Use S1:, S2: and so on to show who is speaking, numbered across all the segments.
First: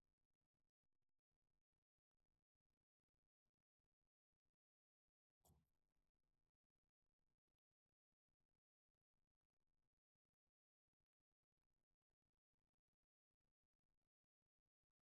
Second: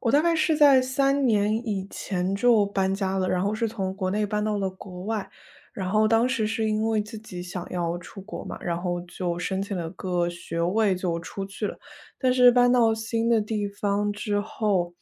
S1: 我大概是在3年以前就搬家了，然后是从国内搬到了国外。然后当时是因为自己想要出国嘛，然后就申请了个学位就出去了。但是搬到新的地方之后，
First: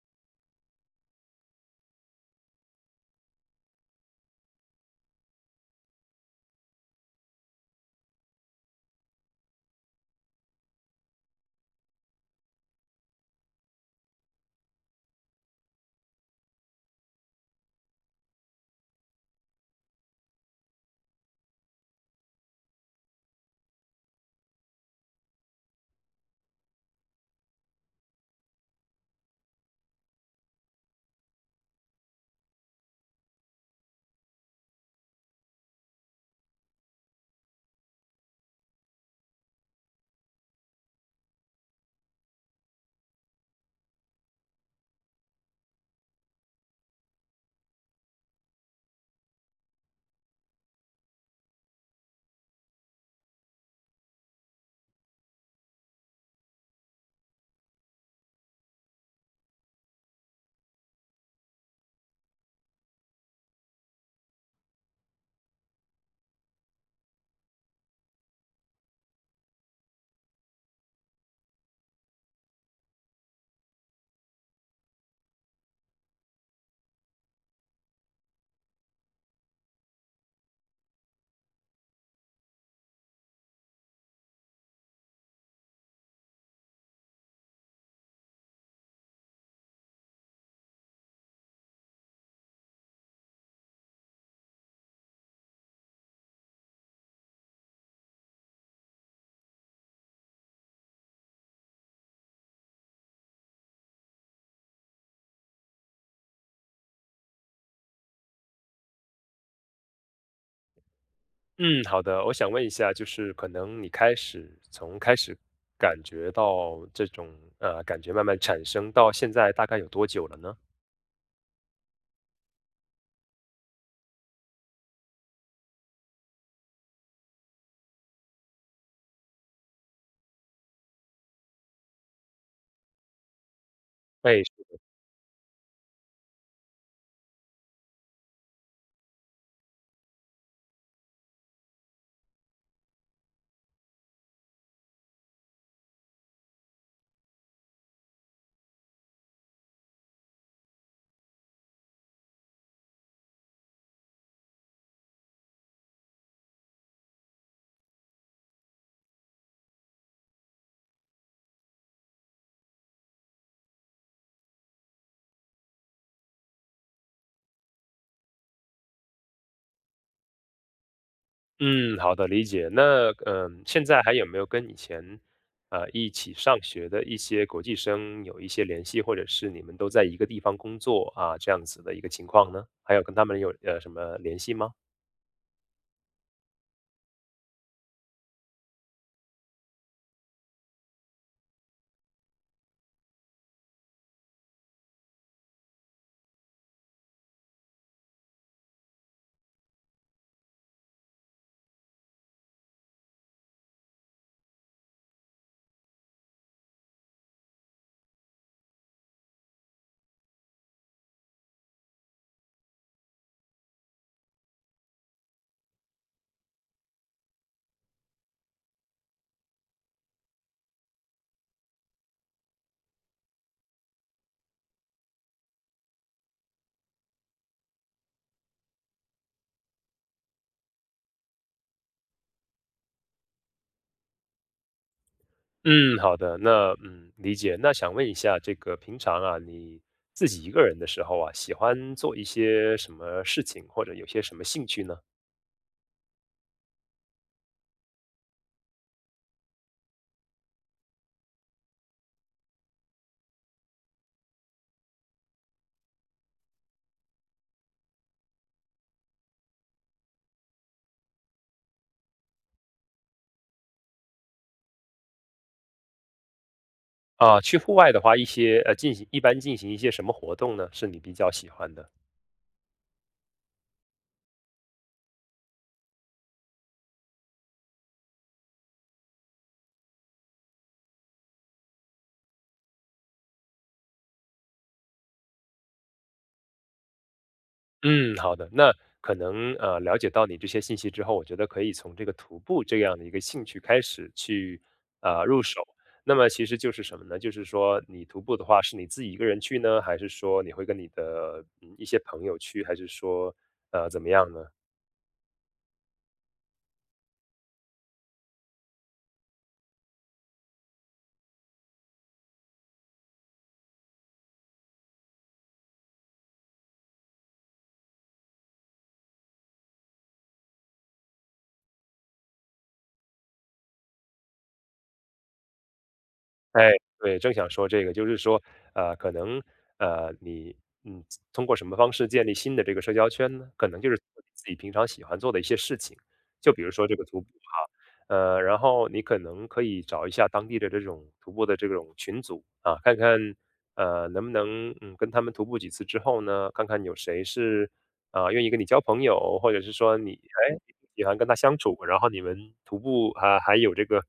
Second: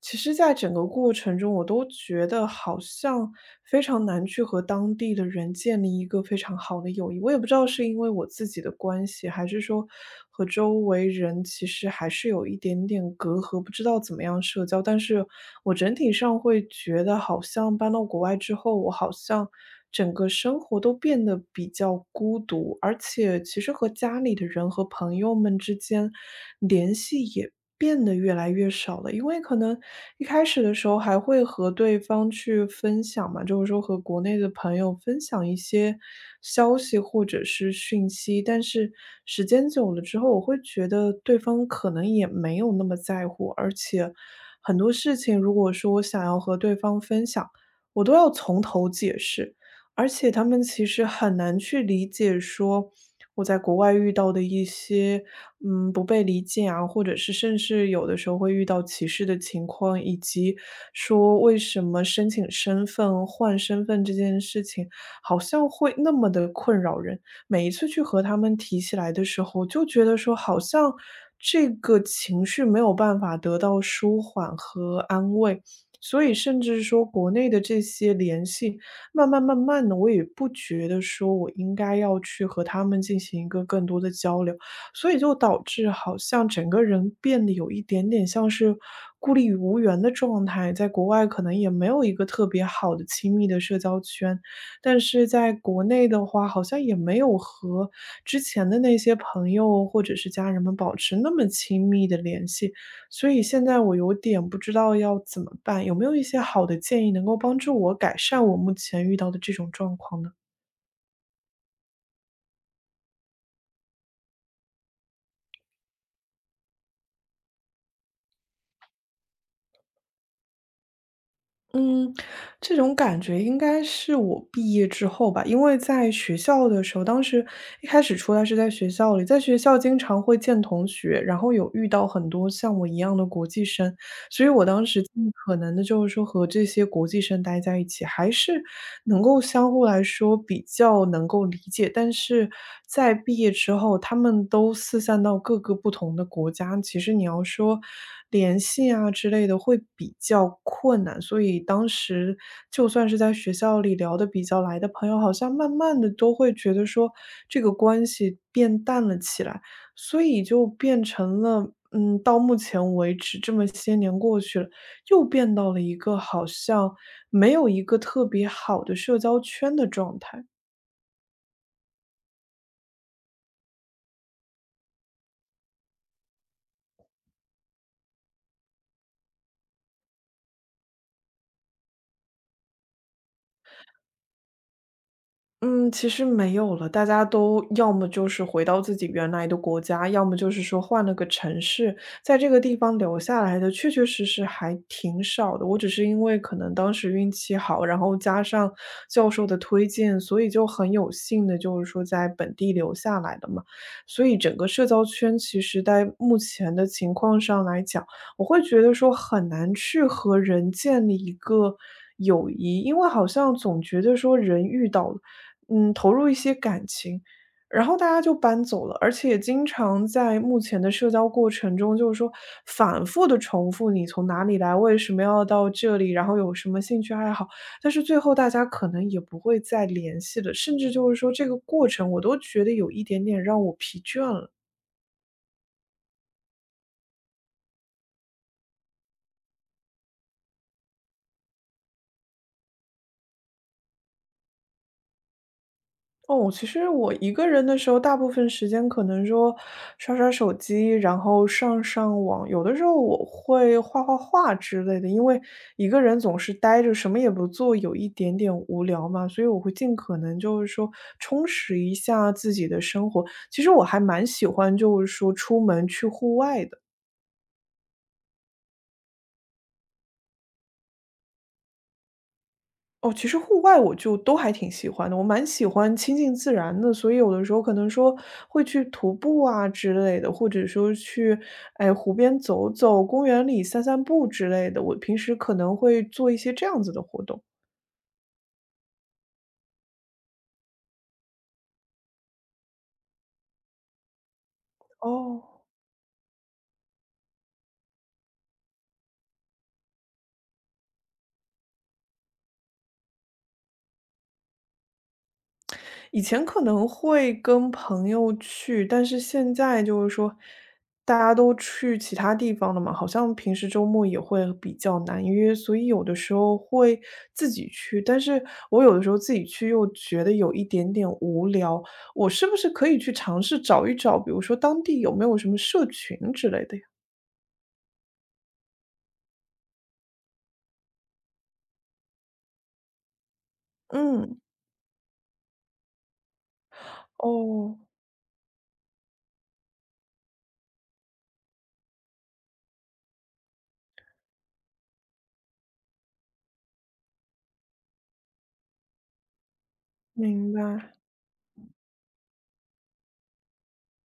S1: 其实在整个过程中，我都觉得好像非常难去和当地的人建立一个非常好的友谊。我也不知道是因为我自己的关系，还是说和周围人其实还是有一点点隔阂，不知道怎么样社交。但是我整体上会觉得，好像搬到国外之后，我好像整个生活都变得比较孤独，而且其实和家里的人和朋友们之间联系也变得越来越少了。因为可能一开始的时候还会和对方去分享嘛，就是说和国内的朋友分享一些消息或者是讯息，但是时间久了之后，我会觉得对方可能也没有那么在乎，而且很多事情如果说我想要和对方分享，我都要从头解释。而且他们其实很难去理解说，我在国外遇到的一些，不被理解啊，或者是甚至有的时候会遇到歧视的情况，以及说为什么申请身份、换身份这件事情，好像会那么的困扰人。每一次去和他们提起来的时候，就觉得说好像这个情绪没有办法得到舒缓和安慰。所以，甚至说国内的这些联系，慢慢慢慢的，我也不觉得说我应该要去和他们进行一个更多的交流，所以就导致好像整个人变得有一点点像是孤立无援的状态。在国外可能也没有一个特别好的亲密的社交圈，但是在国内的话，好像也没有和之前的那些朋友或者是家人们保持那么亲密的联系。所以现在我有点不知道要怎么办，有没有一些好的建议能够帮助我改善我目前遇到的这种状况呢？
S2: 嗯，好的。我想问一下，就是可能你从开始感觉到这种感觉慢慢产生到现在大概有多久了呢？
S1: 嗯，这种感觉应该是我毕业之后吧，因为在学校的时候，当时一开始出来是在学校里，在学校经常会见同学，然后有遇到很多像我一样的国际生，
S2: 哎，
S1: 所以我当时尽可能的就是说和这些国际生待在一起，还是能够相互来说比较能够理解。但是在毕业之后，他们都四散到各个不同的国家，其实你要说。联系啊之类的会比较困难，所以当时就算是在学校里聊的比较来的朋友，好像慢慢的都会觉得说这个关系变淡了起来，所以就变成了，到目前为止这么些年过去了，又变到了一个好像没有一个特别好的社交圈的状态。
S2: 嗯，好的，理解。那现在还有没有跟以前一起上学的一些国际生有一些联系，或者是你们都在一个地方工作啊这样子的一个情况呢？还有跟他们有什么联系吗？
S1: 嗯，其实没有了，大家都要么就是回到自己原来的国家，要么就是说换了个城市，在这个地方留下来的确确实实还挺少的。我只是因为可能当时运气好，然后加上教授的推荐，所以就很有幸的，就是说在本地留下来的嘛。所以整个社交圈其实在目前的情况上来讲。我会觉得说很难去和人建立一个友谊，因为好像总觉得说人遇到，了，投入一些感情，然后大家就搬走了，而且也经常在目前的社交过程中，就是说反复的重复你从哪里来，为什么要到这里，然后有什么兴趣爱好，但是最后大家可能也不会再联系了，甚至就是说这个过程我都觉得有一点点让我疲倦了。
S2: 嗯，好的，那理解。那想问一下，这个平常啊，你自己一个人的时候啊，喜欢做一些什么事情，或者有些什么兴趣呢？
S1: 哦，其实我一个人的时候，大部分时间可能说刷刷手机，然后上上网，有的时候我会画画画之类的，因为一个人总是待着，什么也不做，有一点点无聊嘛，所以我会尽可能就是说充实一下自己的生活。其实我还蛮喜欢就是说出门去户外的。
S2: 啊，去户外的话，一些一般进行一些什么活动呢？是你比较喜欢的？
S1: 哦，其实户外我就都还挺喜欢的，我蛮喜欢亲近自然的，所以有的时候可能说会去徒步啊之类的，或者说去，哎，湖边走走，公园里散散步之类的，我平时可能会做一些这样子的活动。
S2: 嗯，好的。那可能了解到你这些信息之后，我觉得可以从这个徒步这样的一个兴趣开始去
S1: 哦。
S2: 入手。那么其实就是什么呢？就是说你徒步的话，是你自己一个人去呢，还是说你会跟你的一些朋友去，还是说怎么样呢？
S1: 以前可能会跟朋友去，但是现在就是说，大家都去其他地方了嘛，好像平时周末也会比较难约，所以有的时候会自己去，但是我有的时候自己去又觉得有一点点无聊，我是不是可以去尝试找一找，比如说当地有没有什么社群之类
S2: 哎，
S1: 的呀？
S2: 对，正想说这个，就是说，可能，你，嗯，通过什么方式建立新的这个社交圈呢？可能就是通过你
S1: 嗯，
S2: 自己平常喜欢做的一些事情，就比如说这个徒步
S1: 哦，
S2: 哈，然后你可能可以找一下当地的这种徒步的这种群组啊，看看，能不能，跟他们徒步几次之后呢，看看有谁是，啊，愿意跟你交朋友，或者是说你，
S1: 明
S2: 哎，你
S1: 白，
S2: 喜欢跟他相处，然后你们徒步啊，还有这个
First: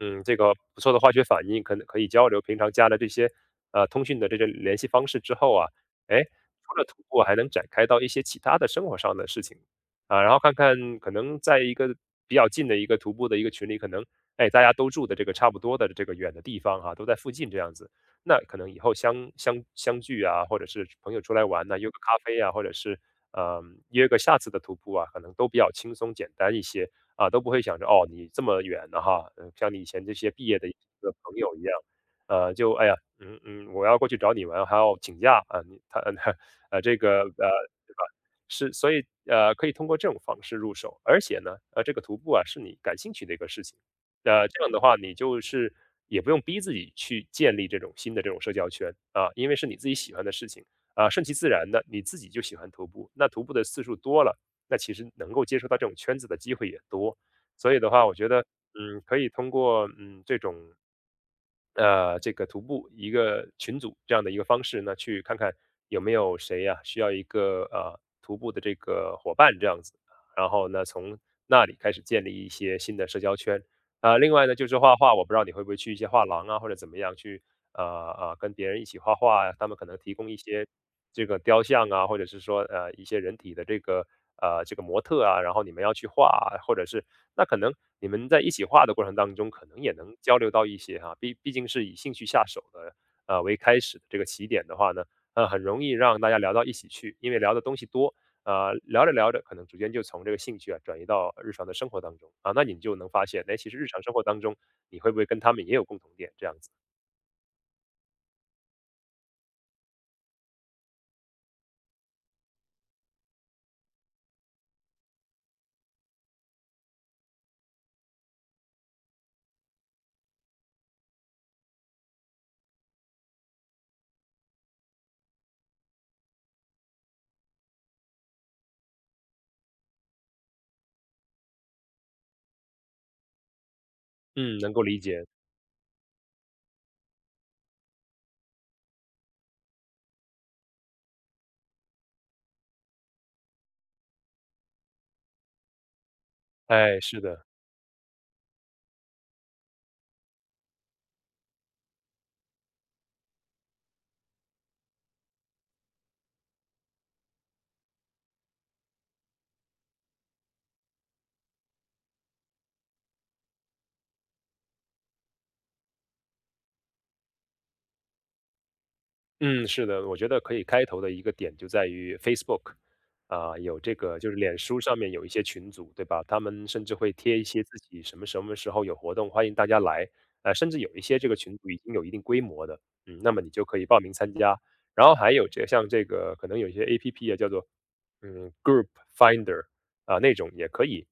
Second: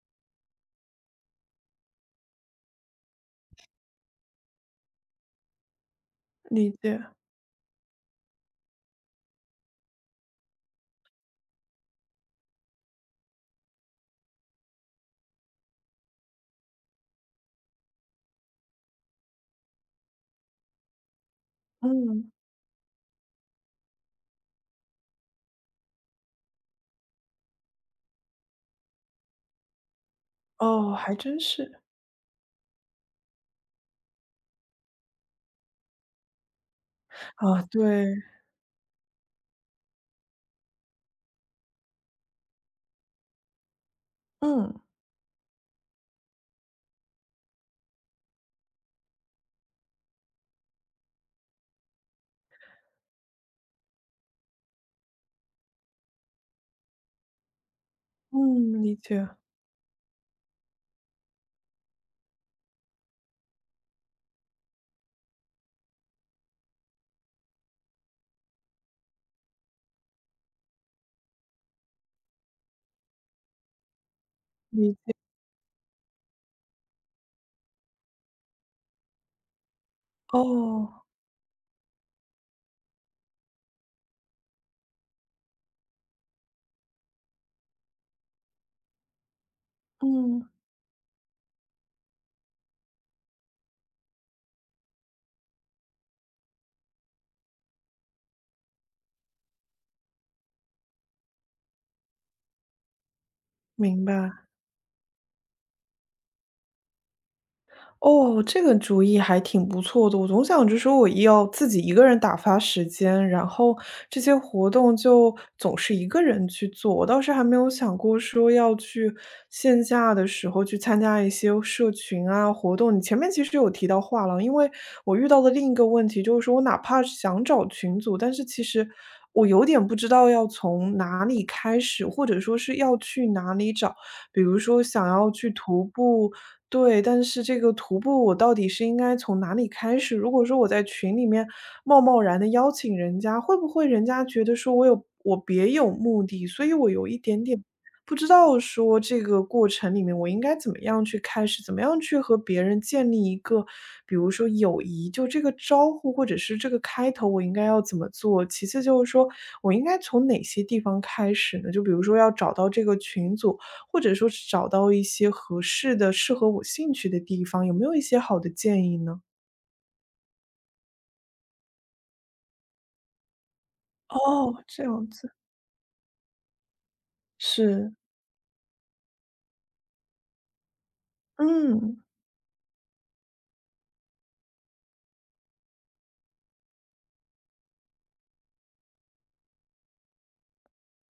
S2: 嗯，这个不错的化学反应，可能可以交流。平常加了这些通讯的这些联系方式之后啊，哎，
S1: 理
S2: 除了
S1: 解，
S2: 徒步，还能展开到一些其他的生活上的事情啊，然后看看可能在一个比较近的一个徒步的一个群里，可能哎大家都住的这个差不多的这个远的地方哈，都在附近这样子，那可能以后相聚啊，或者是朋友出来玩呐，约个咖
S1: 嗯，
S2: 啡啊，或者是约个下次的徒步啊，可能都比较轻松简单一些。啊，都不会想着哦，你这么远的哈，像你以前这些毕业的一
S1: 哦，还
S2: 个朋
S1: 真
S2: 友一样，
S1: 是，
S2: 就哎呀，我要过去找你玩，还要请假啊，你他 这个
S1: 啊，对，
S2: 是，所以可以通过这种方式入手，而且呢，这个徒步啊是你感兴趣的一个事情，这样
S1: 嗯，
S2: 的话你就是也不用逼自己去建立这种新的这种社交圈啊，因为是你自己喜欢的事情啊，顺其自然的，你自己就喜欢徒步，那徒步的次数多了，那其实能够接触到这种圈子的机会也多，所以的话，我觉得
S1: 嗯，理
S2: 可
S1: 解，
S2: 以通过这种这个徒步一个群组这样的一个方式呢，去看看有没有谁呀，需要一个徒步的这个伙伴这样子，然后呢从那里开始建立一些新的社交圈。啊，另外呢就是
S1: 理
S2: 画画，我不知道你会不会去一些画廊啊或者怎么样去呃跟别人一起画画呀，他们可能提供一些
S1: 哦，
S2: 这个雕像啊，或者是说一些人体的这个模特啊，然后你们要去画啊，或者是那可能你们在一起画的过程当中，可能也能交
S1: 嗯，
S2: 流到一些哈，毕竟是以兴趣下手的为开始的这个起点的话呢，很容易让大家聊到一起去，因为聊的东西多。聊着聊着，可能逐渐就从这个兴趣啊转移到日常的生活当中啊，那你就能发现，哎，其实日常
S1: 明
S2: 生活
S1: 白。
S2: 当中，你会不会跟他们也有共同点？这样子，
S1: 哦，这个主意还挺不错的。我总想着说我要自己一个人打发时间，然后这些活动就总是一个人去做。我倒是还没有想过说要去线下的时候去参加一些社群啊活动。你前面其实有提到画廊，因为我遇到的另一个问题就是说我哪怕是想找群组，但是其实我有点不知道要从哪里开始，或者说是要去哪里找。比如
S2: 嗯，能
S1: 说
S2: 够理
S1: 想
S2: 解。
S1: 要去徒步。对，但是这个徒步我到底是应该从哪里开始？如果说我在群里面贸贸然的邀请人家，会不会人家觉得说我有我别有目的？所以我
S2: 哎，
S1: 有一
S2: 是
S1: 点
S2: 的，
S1: 点不知道说这个过程里面我应该怎么样去开始，怎么样去和别人建立一个，比如说友谊，就这个招呼或者是这个开头我应该要怎么做？其次就是说我应该从哪些地方开始呢？就比如说要找到这个群组，或者说是找到一些合适的、适合我兴趣的地方，有没有一些好的建议呢？
S2: 嗯，是的，我觉得可以开头的一个点就在于 Facebook，啊，有这个就是脸
S1: 哦，
S2: 书
S1: 这
S2: 上
S1: 样
S2: 面有一
S1: 子，
S2: 些群组，对吧？他们甚至会贴一些自
S1: 是。
S2: 己什么什么时候有活动，欢迎大家来，甚至有一些这个群组已经
S1: 嗯，
S2: 有一定规模的，嗯，那么你就可以报名参加。然后还有像这个可能有一些 APP 啊，叫做Group Finder 啊那种也可以，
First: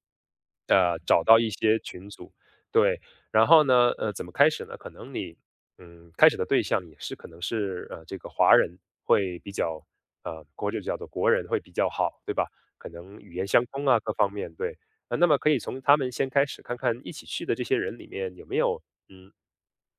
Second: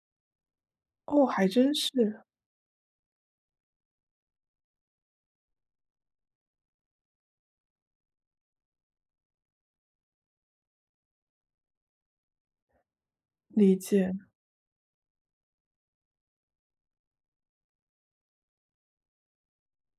S2: 找
S1: 哦，
S2: 到
S1: 还
S2: 一
S1: 真
S2: 些群
S1: 是，
S2: 组，对。然后呢，怎么开始呢？可能你开始的对象也是可能是这个华人会比较就叫做国人会比较好，对吧？可能语言相
S1: 理
S2: 通啊，
S1: 解，
S2: 各方面对。那么可以从他们先开始看看，一起去的这些人里面有没有嗯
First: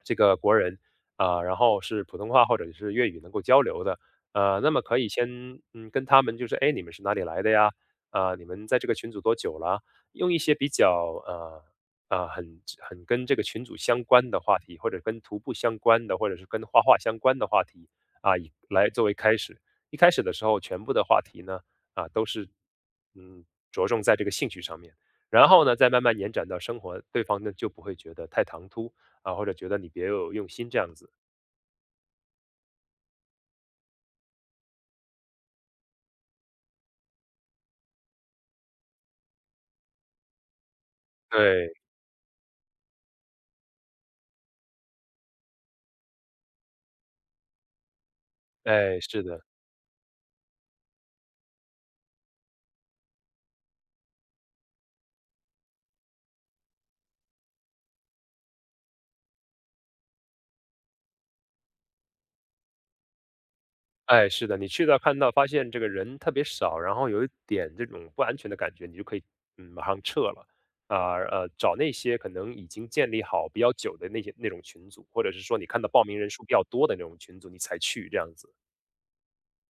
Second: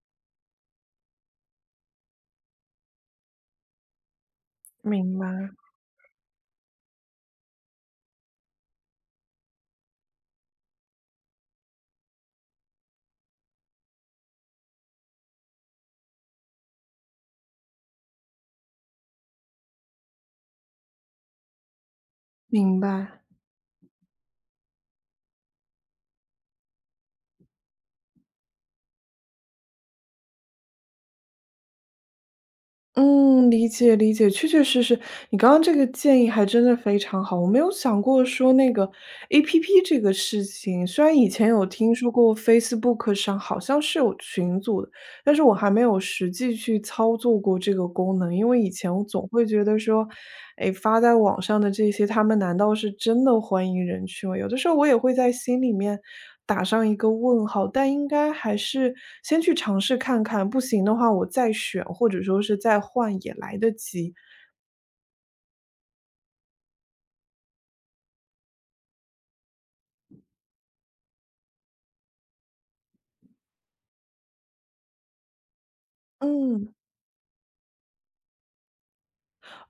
S2: 这个国人啊，然后是普通话或者是粤语能够交流的，那么可以
S1: 明白。
S2: 先跟他们就是，哎，你们是哪里来的呀？啊，你们在这个群组多久了？用一些比较很跟这个群组相关的话题，或者跟徒步相关的，或者是跟画画相关的话题啊，以来作为开始。一开始的时候，全部的话题呢都是
S1: 明白。
S2: 嗯着重在这个兴趣上面。然后呢，再慢慢延展到生活，对方呢就不会觉得太唐突啊，或者觉得你别有用心这样子。
S1: 嗯，理解理解，确确实实，你刚刚这个建议还真的非常好。我没有想过说那个 APP 这个事情，虽然以前有
S2: 对，
S1: 听说过 Facebook 上好像是有群组的，但是我还没有实际去操作过这个功能，因为以前
S2: 哎，
S1: 我
S2: 是
S1: 总
S2: 的，
S1: 会觉得说，哎，发在网上的这些，他们难道是真的欢迎人去吗？有的时候我也会在心里面打上一个问号，但应该还是先去尝试看看，不行的话我再选，或者说是再换也来得及。
S2: 哎，是的，你去到看到发现这个人特别少，然后有一点这种不安全的感觉，你就可以马上撤了啊找那些可能已经建立好比较久的那种群组，或者是说你看到报名人数比较
S1: 嗯。
S2: 多的那种群组，你才去这样子。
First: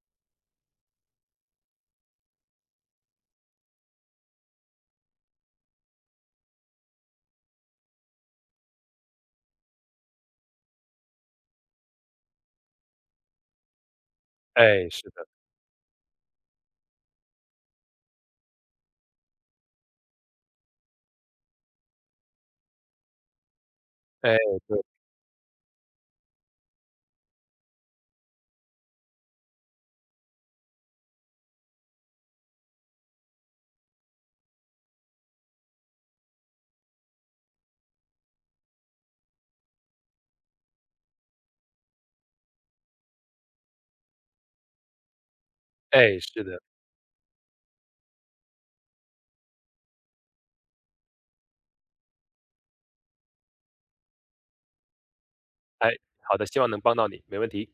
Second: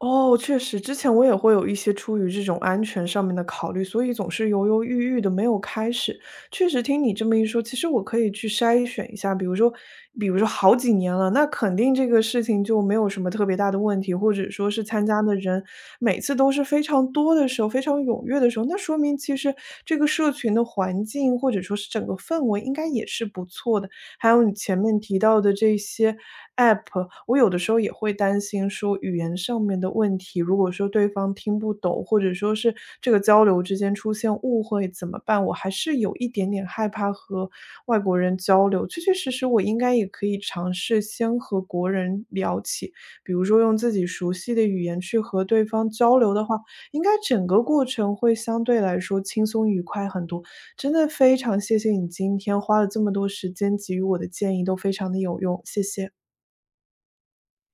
S1: 哦，确实，之前我也会有一些出于这种安全上面的考虑，所以总是犹犹豫豫的，没有开始。确实，听你这么一说，其实我可以去筛选一下，比如说，比如说好几年了，那肯定这个事情就没有什么特别大的问题，或者说是
S2: 哎，是
S1: 参加
S2: 的，
S1: 的人每次都是非常多的时候，非常踊跃的时候，那说明其实这个社群的环境或者说是整个氛围应该也是不错的。还
S2: 哎，
S1: 有你前
S2: 对，
S1: 面提到的这些 App，我有的时候也会担心说语言上面的问题，如果说对方听不懂，或者说是这个交流之间出现误会怎么办？我还是有一点点害怕和外国人交流。确确实实，我应该也可以尝试先和国人聊起，比如说用自己熟悉的语言去和对方交
S2: 哎，
S1: 流
S2: 是
S1: 的话，
S2: 的，
S1: 应该整个过程会相对来说轻松愉快很多。真的非常谢谢你今天花了这么多时间给予我的建议，都非常的有用，谢
S2: 哎，
S1: 谢。
S2: 好的，希望能帮到你，没问题。